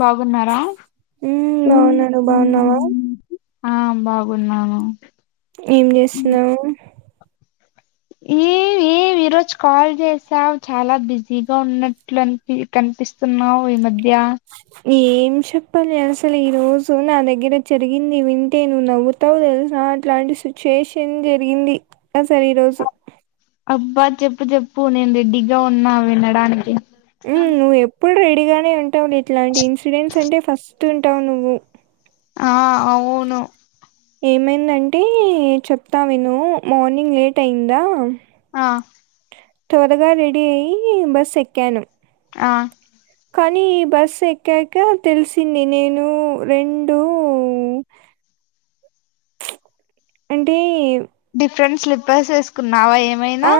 బాగున్నారా హ బాగున్నా నువు బాగున్నావా ఆ బాగున్నాను ఏం చేస్తున్నావు ఏ ఏమి ఈ రోజు కాల్ చేసావు చాలా బిజీగా ఉన్నట్లు అనిపి కనిపిస్తున్నావు ఈ మధ్య ద్యా ఏం చెప్పాలి అసలు ఈ రోజు నా దగ్గర జరిగింది వింటే నువ్వు నవ్వుతావు తెలుస అట్లాంటి సిచ్యుయేషన్ జరిగింది అసలు ఈ రోజు అబ్బా చెప్పు చెప్పు నేను రెడీగా ఉన్నా వినడానికి హ నువ్ ఎప్పుడు రీ రెడీగానే ఉంటావ్ ఇట్లాంటి ఇన్సిడెంట్స్ అంటే ఫస్ట్ చెప్తుంటావు నువ్వు ఆ అవును ఏమైందంటే చెప్తా విను మార్నింగ్ లేట్ అయిందా ఆ తోరగా రెడీ అయి బస్ ఎక్కాను ఆ కానీ బస్సు ఎక్కాక తెలిసింది డిఫరెంట్ స్లిపర్స్ వేసుకున్నా నావా ఆ! ఏమైనా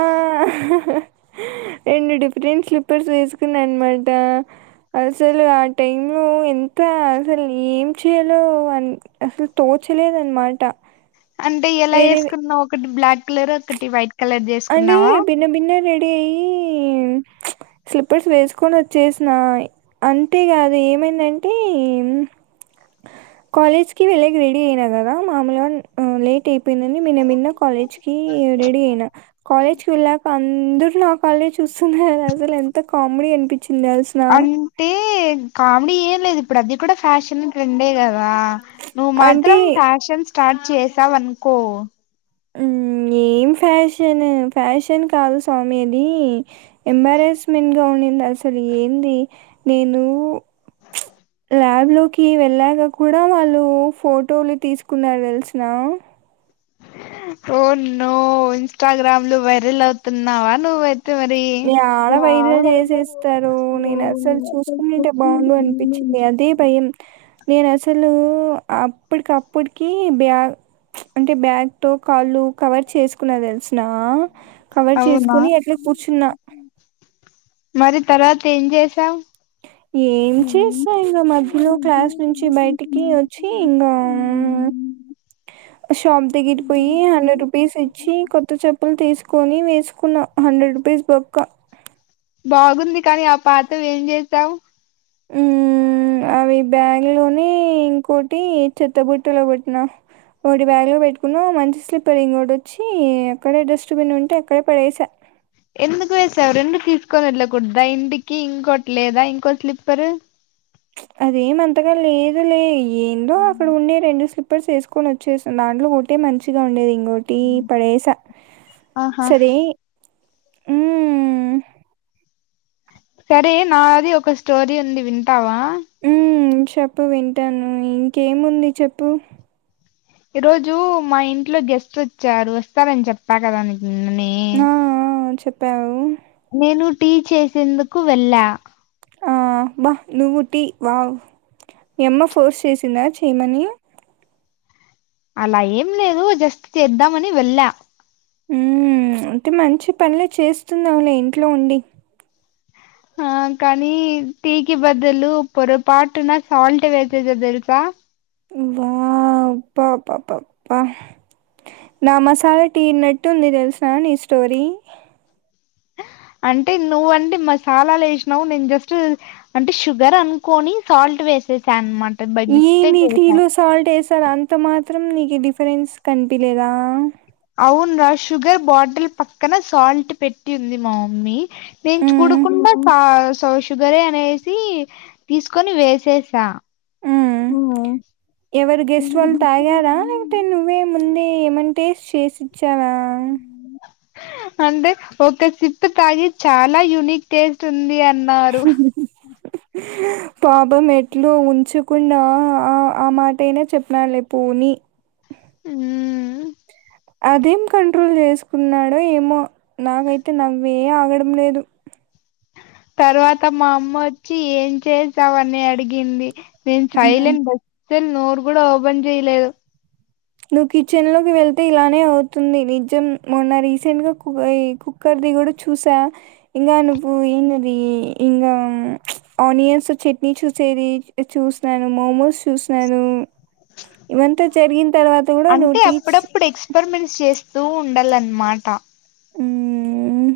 రెండు డిఫరెంట్ స్లిప్పర్స్ వేసుకున్నా అనమాట అసలు ఆ టైమ్లో ఎంత త అసలు చలో అ అసలు తోచలేదనమాట అంటే ఎలా వేరేవి వేసుకున్నావ్ ఒకటి బ్లాక్ కలర్ ఒకటి వైట్ కలర్ అంటే చేసుకున్నావా బిన్న బిన్న రె అయ్యి స్లిప్పర్స్ వేసుకొని వచ్చేసిన అంటే ఇగ అదేమైందంటే కాలేజ్ కి వెళ్ళాకా రెడీ అయిన కదా మామూలుగా లేట్ అయిపోయిందని మెల్ల మెల్లగా కాలేజ్ కి రెడీ అయిన కాలేజ్కి వెళ్ళాక అందరు నా కాళ్ళే చూస్తున్నారు అసలు ఎంత కామెడీ అనిపించి అంటే కామెడీ ఏం లేదు ఇప్పుడు అది కూడా ఫ్యాషన్ ట్రెండే కదా ఆ నువ్ అంటే మాత్రం ఫ్యాషన్స్ స్టార్ట్ చేసా వన్కో ఏం ఫ్యాషన్ ఫ్యాషన్ కాదు స్వామి అది ఎంబారెస్మెంట్ గా ఉంది అసలు ఏంది నేనూ ల్యాబ్ లో కి వెళ్ళాక కూడా వాళ్ళు ఫోటోలు తీసుకున్నారు తెలుసునా ఓ నో ఇన్స్టాగ్రామ్లు వైరల్ అవుతున్నావా నువ్వు ఏడ వైరల్ చేసేస్తారు నేను అసలు చూసుకుంటంటే బాగుండు అనిపించింది అదే భయం నేను అసలు అప్పటికప్పటికి బ్యాగ్ అంటే బ్యాగ్తో కాళ్ళు కవర్ చేసుకున్న తెలుసునా కవర్ అవునా చేసుకుని అట్లా కు మరి తర్వాత ఏం చేసాం ఏం చేస్తా ఇంక మధ్యలో క్లాస్ నుంచి బయటికి వచ్చి ఇంకా షాప్ దగ్గిరి పోయి హండ్రెడ్ రూపీస్ ఇచ్చి కొత్త చెప్పులు తీసుకు కొని వేసుకున్నా హండ్రెడ్ రూపీస్ బొక్కా బాగుంది కానీ ఆ పాతవి ఏం చేసావు అవి బ్యాగ్ లోనే ఇంకోటి చెత్తబుట్టలో పెట్టిన వాటి బ్యాగ్ లో పెట్టుకున్నా మంచి స్లిప్పర్ ఇంకోటి వచ్చి ఎక్కడే డస్ట్బిన్ ఉంటే అక్కడే పడేసా ఎందుకు వేసావు రెండు తీసుకొని వెళ్కూడదా ఇంటికి ఇంకోటి లేదా ఇంకో స్లిప్పరు అదేమంతగా లేదు లే ఏందో అక్కడ ఉండ రెండు స్లిప్ స్లిప్పర్స్ వేసుకొని వచ్చేసా దాంట్లో ఒకటే మంచిగా ఉండేది ఇంకా టీ పడేస ఆహా సరే హ్మ్మ్ సరే నాది ఒక స్టోరీ ఉంది వింటావా ఉ చెప్పు వింటాను ఇంకేముంది చెప్పు ఈ రోజు మా ఇంట్లో గెస్ట్ వచ్చారు వస్తారని చెప్పా కదా నీకు నిన్ననే ఆ చెప్ప పవు నేను టీ చేసేందుకు వెళ్ళా ఆ నువ్వు టీ వావ్ మీ అమ్మ ఫోర్స్ చేసిందా చేయమని అలా ఏం లేదు జస్ట్ చేద్దామని వెళ్ళా ఉ అంటే మంచి పనులే చేస్తునావులే ఇంట్లో ఉండి ఆ కానీ టీకి బదులు పొర పాటున సాల్ట్ వేసేస తెలుసా వా పా పా పా పా నా మసాలా టీనట్టు ఉంది తెలసిన నీ స్టోరీ అంటే నువ్వండి మసాలాలు వేసినావు నేను జస్ట్ అంటే షుగర్ అనుకోని సాల్ట్ వేసేసాను అనమాట బై ఈ మిస్టేక్ నీ వేసా టీలో సాల్ట్ వేసారు అంత మాత్రం నీకు డిఫరెన్స్ కంట పిలేదా అవున రా షుగర్ బాటిల్ పక్కన సాల్ట్ పెట్టి ఉంది మా మమ్మీ నేను మ్మ్, చూడకుండా సౌ షుగరే అనేసి తీసుకొని వేసేసా ఉ మ్మ్ ఎవరు గెస్ట్ వాల్ తాగ్యారా లేతే నువ్వే ముందే ఏమం టేస్ట్ చేసి ఇచ్చాన అంటే ఒక సిప్పు తాగి చాలా యూనిక్ టేస్ట్ ఉంది అన్ న్నారుహ్ హ్ పాపం ఎట్లు ఉంచుకుండా ఆ అ మాటైనా చెప్పిన్లే పోని మ్మ్ అదేం కంట్రోల్ చేస్కున్నాడో ఏమో నాకైతే నవ్వే ఆగడం లేదు తర్వాత మా అమ్మ ఒచ్చి ఎంటే చేసావనె అడిగింది ఏన్ మ్మ్. సైలెంట్ బ స్ నోరు గుడా ఓబన్ చేయలేదు నువ్వు కిచెన్ లోకి వెళ్తే ఇలానే అవుతుంది నిజం మొన్న రీసెంట్గా ఇ కు ఈ కుక్కర్ది గుడా చూసా ఇంగ నువ్వు ఏంటిది ఇంగ ఆనియన్స్ చట్నీ చూసేది చూస్నాను, మమోస్ చూస్నాను ఇవంతా జరిగిం అంటె అప్పుడప్పుడు ఎక్స్పర్మెంట్స్ చేస్ తు ఉండాలన్మాట ఊమ్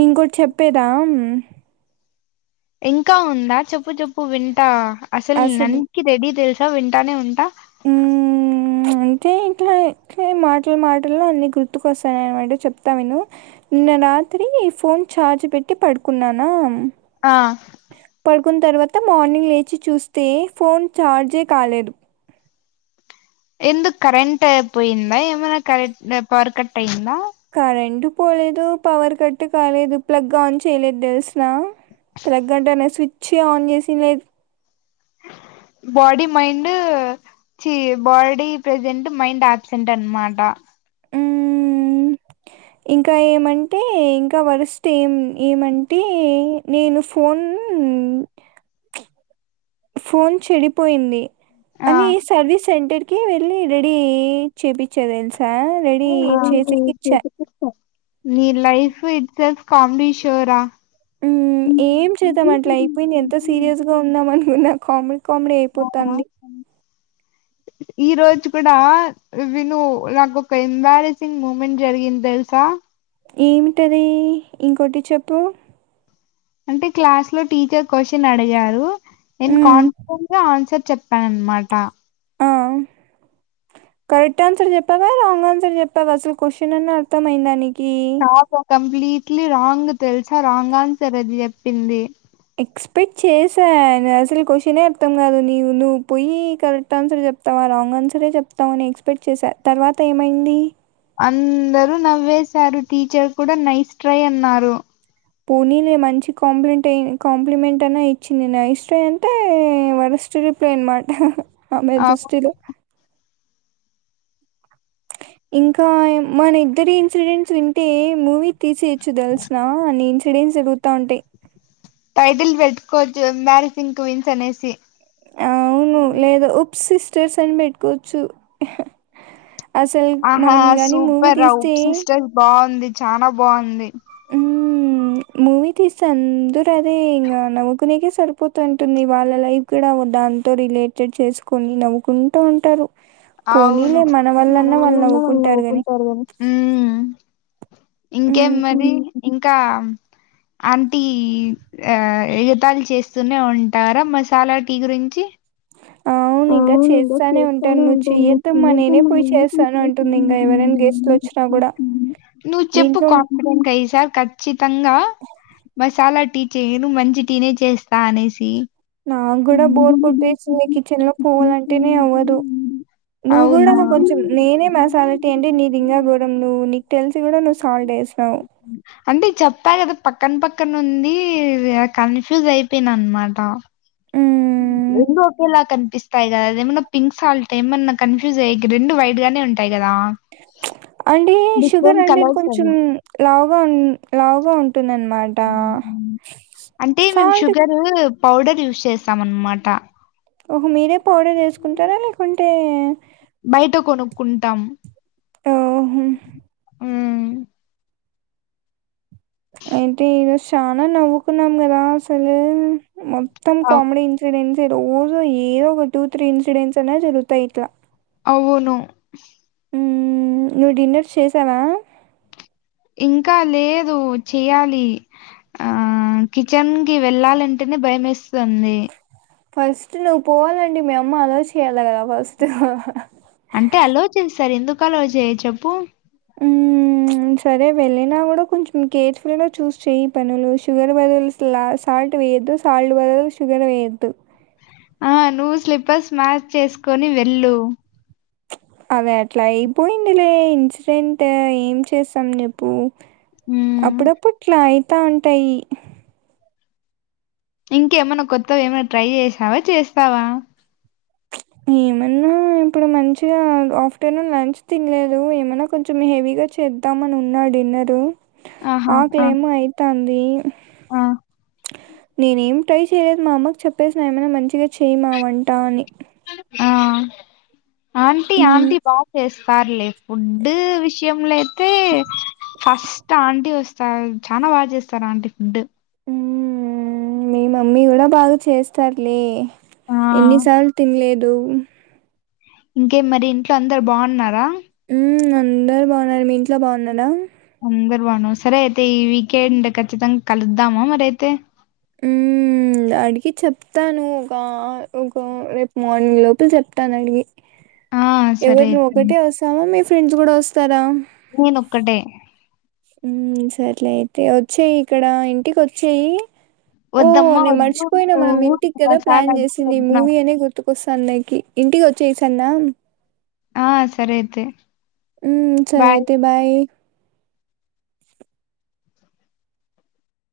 ఇంకోట్ చెప్పేదా ఇంకా ఉందా చెప్పుచెప్పు వింటా అసల్ నన్కి రెడీ తెల్ వింటానే ఉంట ఊమ్ అంటే ఇట్ల ఇ మాటల మాటల్లో అన్ని గుర్తుకొస్తాయ అన్మాట చెప్తా విను నిన్న రాత్రీ ఫోన్ చార్జ్ పెట్టి పడుకున్నానా ఆ కున్తర్వాత మార్నింగ్ లేచి చూస్తే ఫోన్ ఛార్జే కాలేద్ ఎందుక్ కరెంట్ పోయిందా ఏమైనా కరెంట్ పవర్ కట్ అయింద కరెంట్ పోలేదు పవర్ కట్ కాలేదు ప్లగ్ ఆన్ చేయలేదు తెల్స్ నా ప్లగ్ అంటేనే స్విచ్ ఆన్ చేసి లేద్ బాడీ మైండ్ ఛీ బాడీ ప్రెజెంట్ మైండ్ ఆబ్సెంట్ అన్మాట ఊమ్ ఇంకా ఏమంటే ఇంక వరస్ట్ ఏం ఏమంటే నేను ఫోన్ ఫోన్ చెడిపోయింది ఆ అనీ సర్విస్ సెంటర్ కి వెళ్ళి రెడీ అయి చేపిచ్చేన్ ని లైఫ్ ఇట్సే కామ్డిషోరా ఉమ్ ఏం చేద్దాం అట్ల ఐపోయినా ఎంత సీరియస్గా ఉద్దాం అనుకున్నా కామ్డీ కామ్డీ ఐపోతాంది ఈ రోజు కూడా విను నాకు ఒక ఎంబారెసింగ్ మూమెంట్ జరిగింద్ తెల్సా ఏమిటది ఇంకోటి చెప్పు అంటే క్లాస్లో టీచర్ కోషన్ అడిగారు న్ హ్మ్. కాన్ఫ గ ఆన్సర్ చెప్ పనన్మాటా హ కరెక్ట్ ఆన్సర్ చెప్పావా రాంగ్ ఆన్సర్ చెప్పావా అసలు కోషన్ అన్నా అర్థంమయిందా నీ కీ కాదు కంప్లీట్లీ రాంగ్ తెలుసా రాంగ్ ఆన్సర్ అది చెప్పింది ఎక్స్పెక్ట్ చేసా అసలు క్వశ్చనే అర్థం కాదు నవ్వు నువ్వు పోయి కరెక్ట్ ఆన్సర్ చెప్తావా రాంగ్ ఆన్సరే చెప్తావని ఎక్స్పెక్ట్ చేసా తర్వాత ఏమైంది అందరూ నవ్వేశారు టీచర్ కూడా నైస్ ట్రై అన్నారు పోనీలే మంచి కాంపిమెంట్ అ కాంప్లిమెంట్ అన్నా ఇచ్చింది నైస్ ట్రై అంటే వరస్ట్ రిప్లై అనమాట ఆమెే అవును దృష్టిలో ఇంకా మన ఇద్దరి ఇన్సిడెంట్స్ వింటే మూవీ తీసేచ్చు తెలుసునా సిడన్స్ జారుగుతూ ఉంటాయి టైటిల్ పెట్టుకోవచ్చు ఎంబ్రాసింగ్ క్వీన్స్ అనేసి ఆ అవును లేదా ఉప్సిస్ టర్స్ అని పెట్టుకోవచ్చు అసలు ఆహా మనం గాని మూవీ సూపర్ రావు తీస్తే సిస్టర్స్ బాగుంది చాల బాగుంది మ్మ్ మూవీ తీసే అందరు అదే ఇంకా నవ్వుకునేకే సరిపోతుంటుంది వాళ్ళ లైఫ్ కూడా దాంతో రిలేటెడ్ చేసుకొని నవ్వుకుంటూ ఉంటారు అవును పోనీలే మన వల్ల అన్న వాళ్ళు నవ్వుకుంటారు కదా మ్మ్ ఇంకేం మరి ఇం ఇంకా ఆంటి ఆ ఎగతాలీ చేస్తూనే ఉంటారా మసాలా టీ గురించి అవును ఇంకా అవును చేస్తానే ఉంటాను చేస్తాను నువ్వు అంటమ్ చెయ్యొద్దమ్మా నేనే పోయి చేస్తాను అంటుంది ఇంకా ఎవరైనా గెస్ట్లు వచ్చినా కూడా నువ్వు మీ చెప్పు ఇంట్లో కంప్లైంట్ ఈసారి కచ్చి తంగా మసాలా టీ చేయను మంచి టీనే చేస్తా అనేసి నాకు కూడా బోర్ కొట్టేసింది కిచెన్ లో పోవాలంటేనే అవ్వదు నువ్వు కూడా అవునా కొంచెం నేనే మాసాలటి అంటే నీ లింగాగూరం నువ్వు నీకు తెలిసి కూడా నువ్వు సాల్ట్ వేసీనావ్ అంటే చెప్పా కదా పక్కన పక్కన ఉంది కన్ఫ్యూజ్ అయిపోయిన అనమాట మ్మ్. రెండు ఒకేలా కనిపిస్తాయి కదా అది ఏమన్నా పింక్ సాల్ట్ ఏమన్నా కన్ఫ్యూజ్ అయ రెండు వైట్ గానే ఉంటాయి కదా అంటే షుగర్ డిఫరెంట్ అంటేది కలర్స్ కొంచెం అవి లావుగా ఉ లావుగా ఉంటుందన్నమాట మ్మ్ హ్మ్ అంటే మేము సాల్ట్ షుగరు పౌడర్ యూస్ చేస్తాం అన్నమాట ఓహో మీరే పౌడర్ వేసుకుంటారా లేకుంటే టే బయట కొనుక్కుంటాం ఓహో మ్మ్ అయితే ఈరోజు చాలా నవ్వుకున్నాం కదా అసలు మొత్తం అవ్- కమెడి ఇన్సిడెంట్ రోజో ఏదో ఒక టూ త్రీ ఇన్సిడెంట్స్ అన్నా జరుగుతాయిట్లా అవును నువ్వు డిన్నర్ చేసారా ఇంకా లేదు చెయ్యాలి ఆ కిచెన్ కి వెళ్ళాలంటేనే భయం ఎస్తుందండి ఫస్ట్ నువ్వు పోవాలండి మీ అమ్మ అలో చేయాలి కదా ఫస్ట్ అంటే ఆలోచిస్తారు ఎందుకు అలోచేయరు చెప్పు సరే వెళ్ళినా కూడా కొంచెం కేర్ఫుల్గా చూస్ చేయ్ పనులు షుగర్ బదులులా సాల్ట్ వేయద్దు సాల్ట్ బదులు షుగర్ వేయద్దు ఆ నువ్వు స్లిపర్స్ మ్యాచ్ చేసుకొని వెళ్ళు అదే అట్లా అయిపోయింది లే ఇన్సిడెంట్ ఏం చేసాం చెప్పు ఉమ్. అప్పుడ పట్లా చెతా ఉంటాయి ఇంకేమైన్నా కొత్తవ ఏమైనా ట్రై చేసావా చేస్తావా ఏమన్నా ఇప్పుడు మంచిగా ఆఫ్టర్నూన్ లంచ్ తినలేదు ఏమన్నా కొంచెం హెవీగా చేద్దామని ఉన్నా డిన్నర్ ఆహా! ఆ! ఆకలేమో అయితాంది ఈ ఆ! ట్రై చేయలేదు మా అమ్మకు చెప్పేసిన ఏమైనా మంచిగా చెయ్ మా వంటా అని ఆ ఆంటీ హ్మ్, ఆంటీ బాగా చేస్త పార్లే ఫుడ్ విషయంలో అయితే ఫస్ట్ ఆంటీ వస్తు చ చానా బాగా చేస్తారుా అంటి ఫుడ్ మీ మమ్మీ కూడా బాగా చేస్తారులే ఆ! ఎన్ని సార్లు తినలేద్ దు ఇంకే మరి ఇంట్లో అందరు బాగున్నారా ఉ అందరు బాగున్నారు మీ ఇంట్లో బాగున్నడా అందరు బాను సరే అయితే ఈ వీకెండ్ ఖచ్చితంగా కలుద్దామా మరి అయితే ఉ అడిగి చెప్తాను ఒక ఒక రేపు మార్నింగ్ లోపల చెప్తాను అడిగి ఆ! సరే ఎవరు అయితే. ఒకటే వస్తామా మీ ఫ్రెండ్స్ కూడా వస్తారా నీనొక్కటే ఉ సర్లే అయితే వచ్చేయి ఇక్కడ ఇంటికి వచ్చేయి ఓ వద్దమ్మా నేను వద్దు మర్చిపోయినా నువ్వు మనం ఇంటికి ఊరు కదా మసాలా ప్లాన్ వద్దు చేసింది ఈ వద్దు నాకు. మూవీ అనే గుర్తుకొస్తాను న ఇంటికి వచ్చేయి సరెన ఆ సరే అయితే ఉమ్ సరే అయితే బాయ్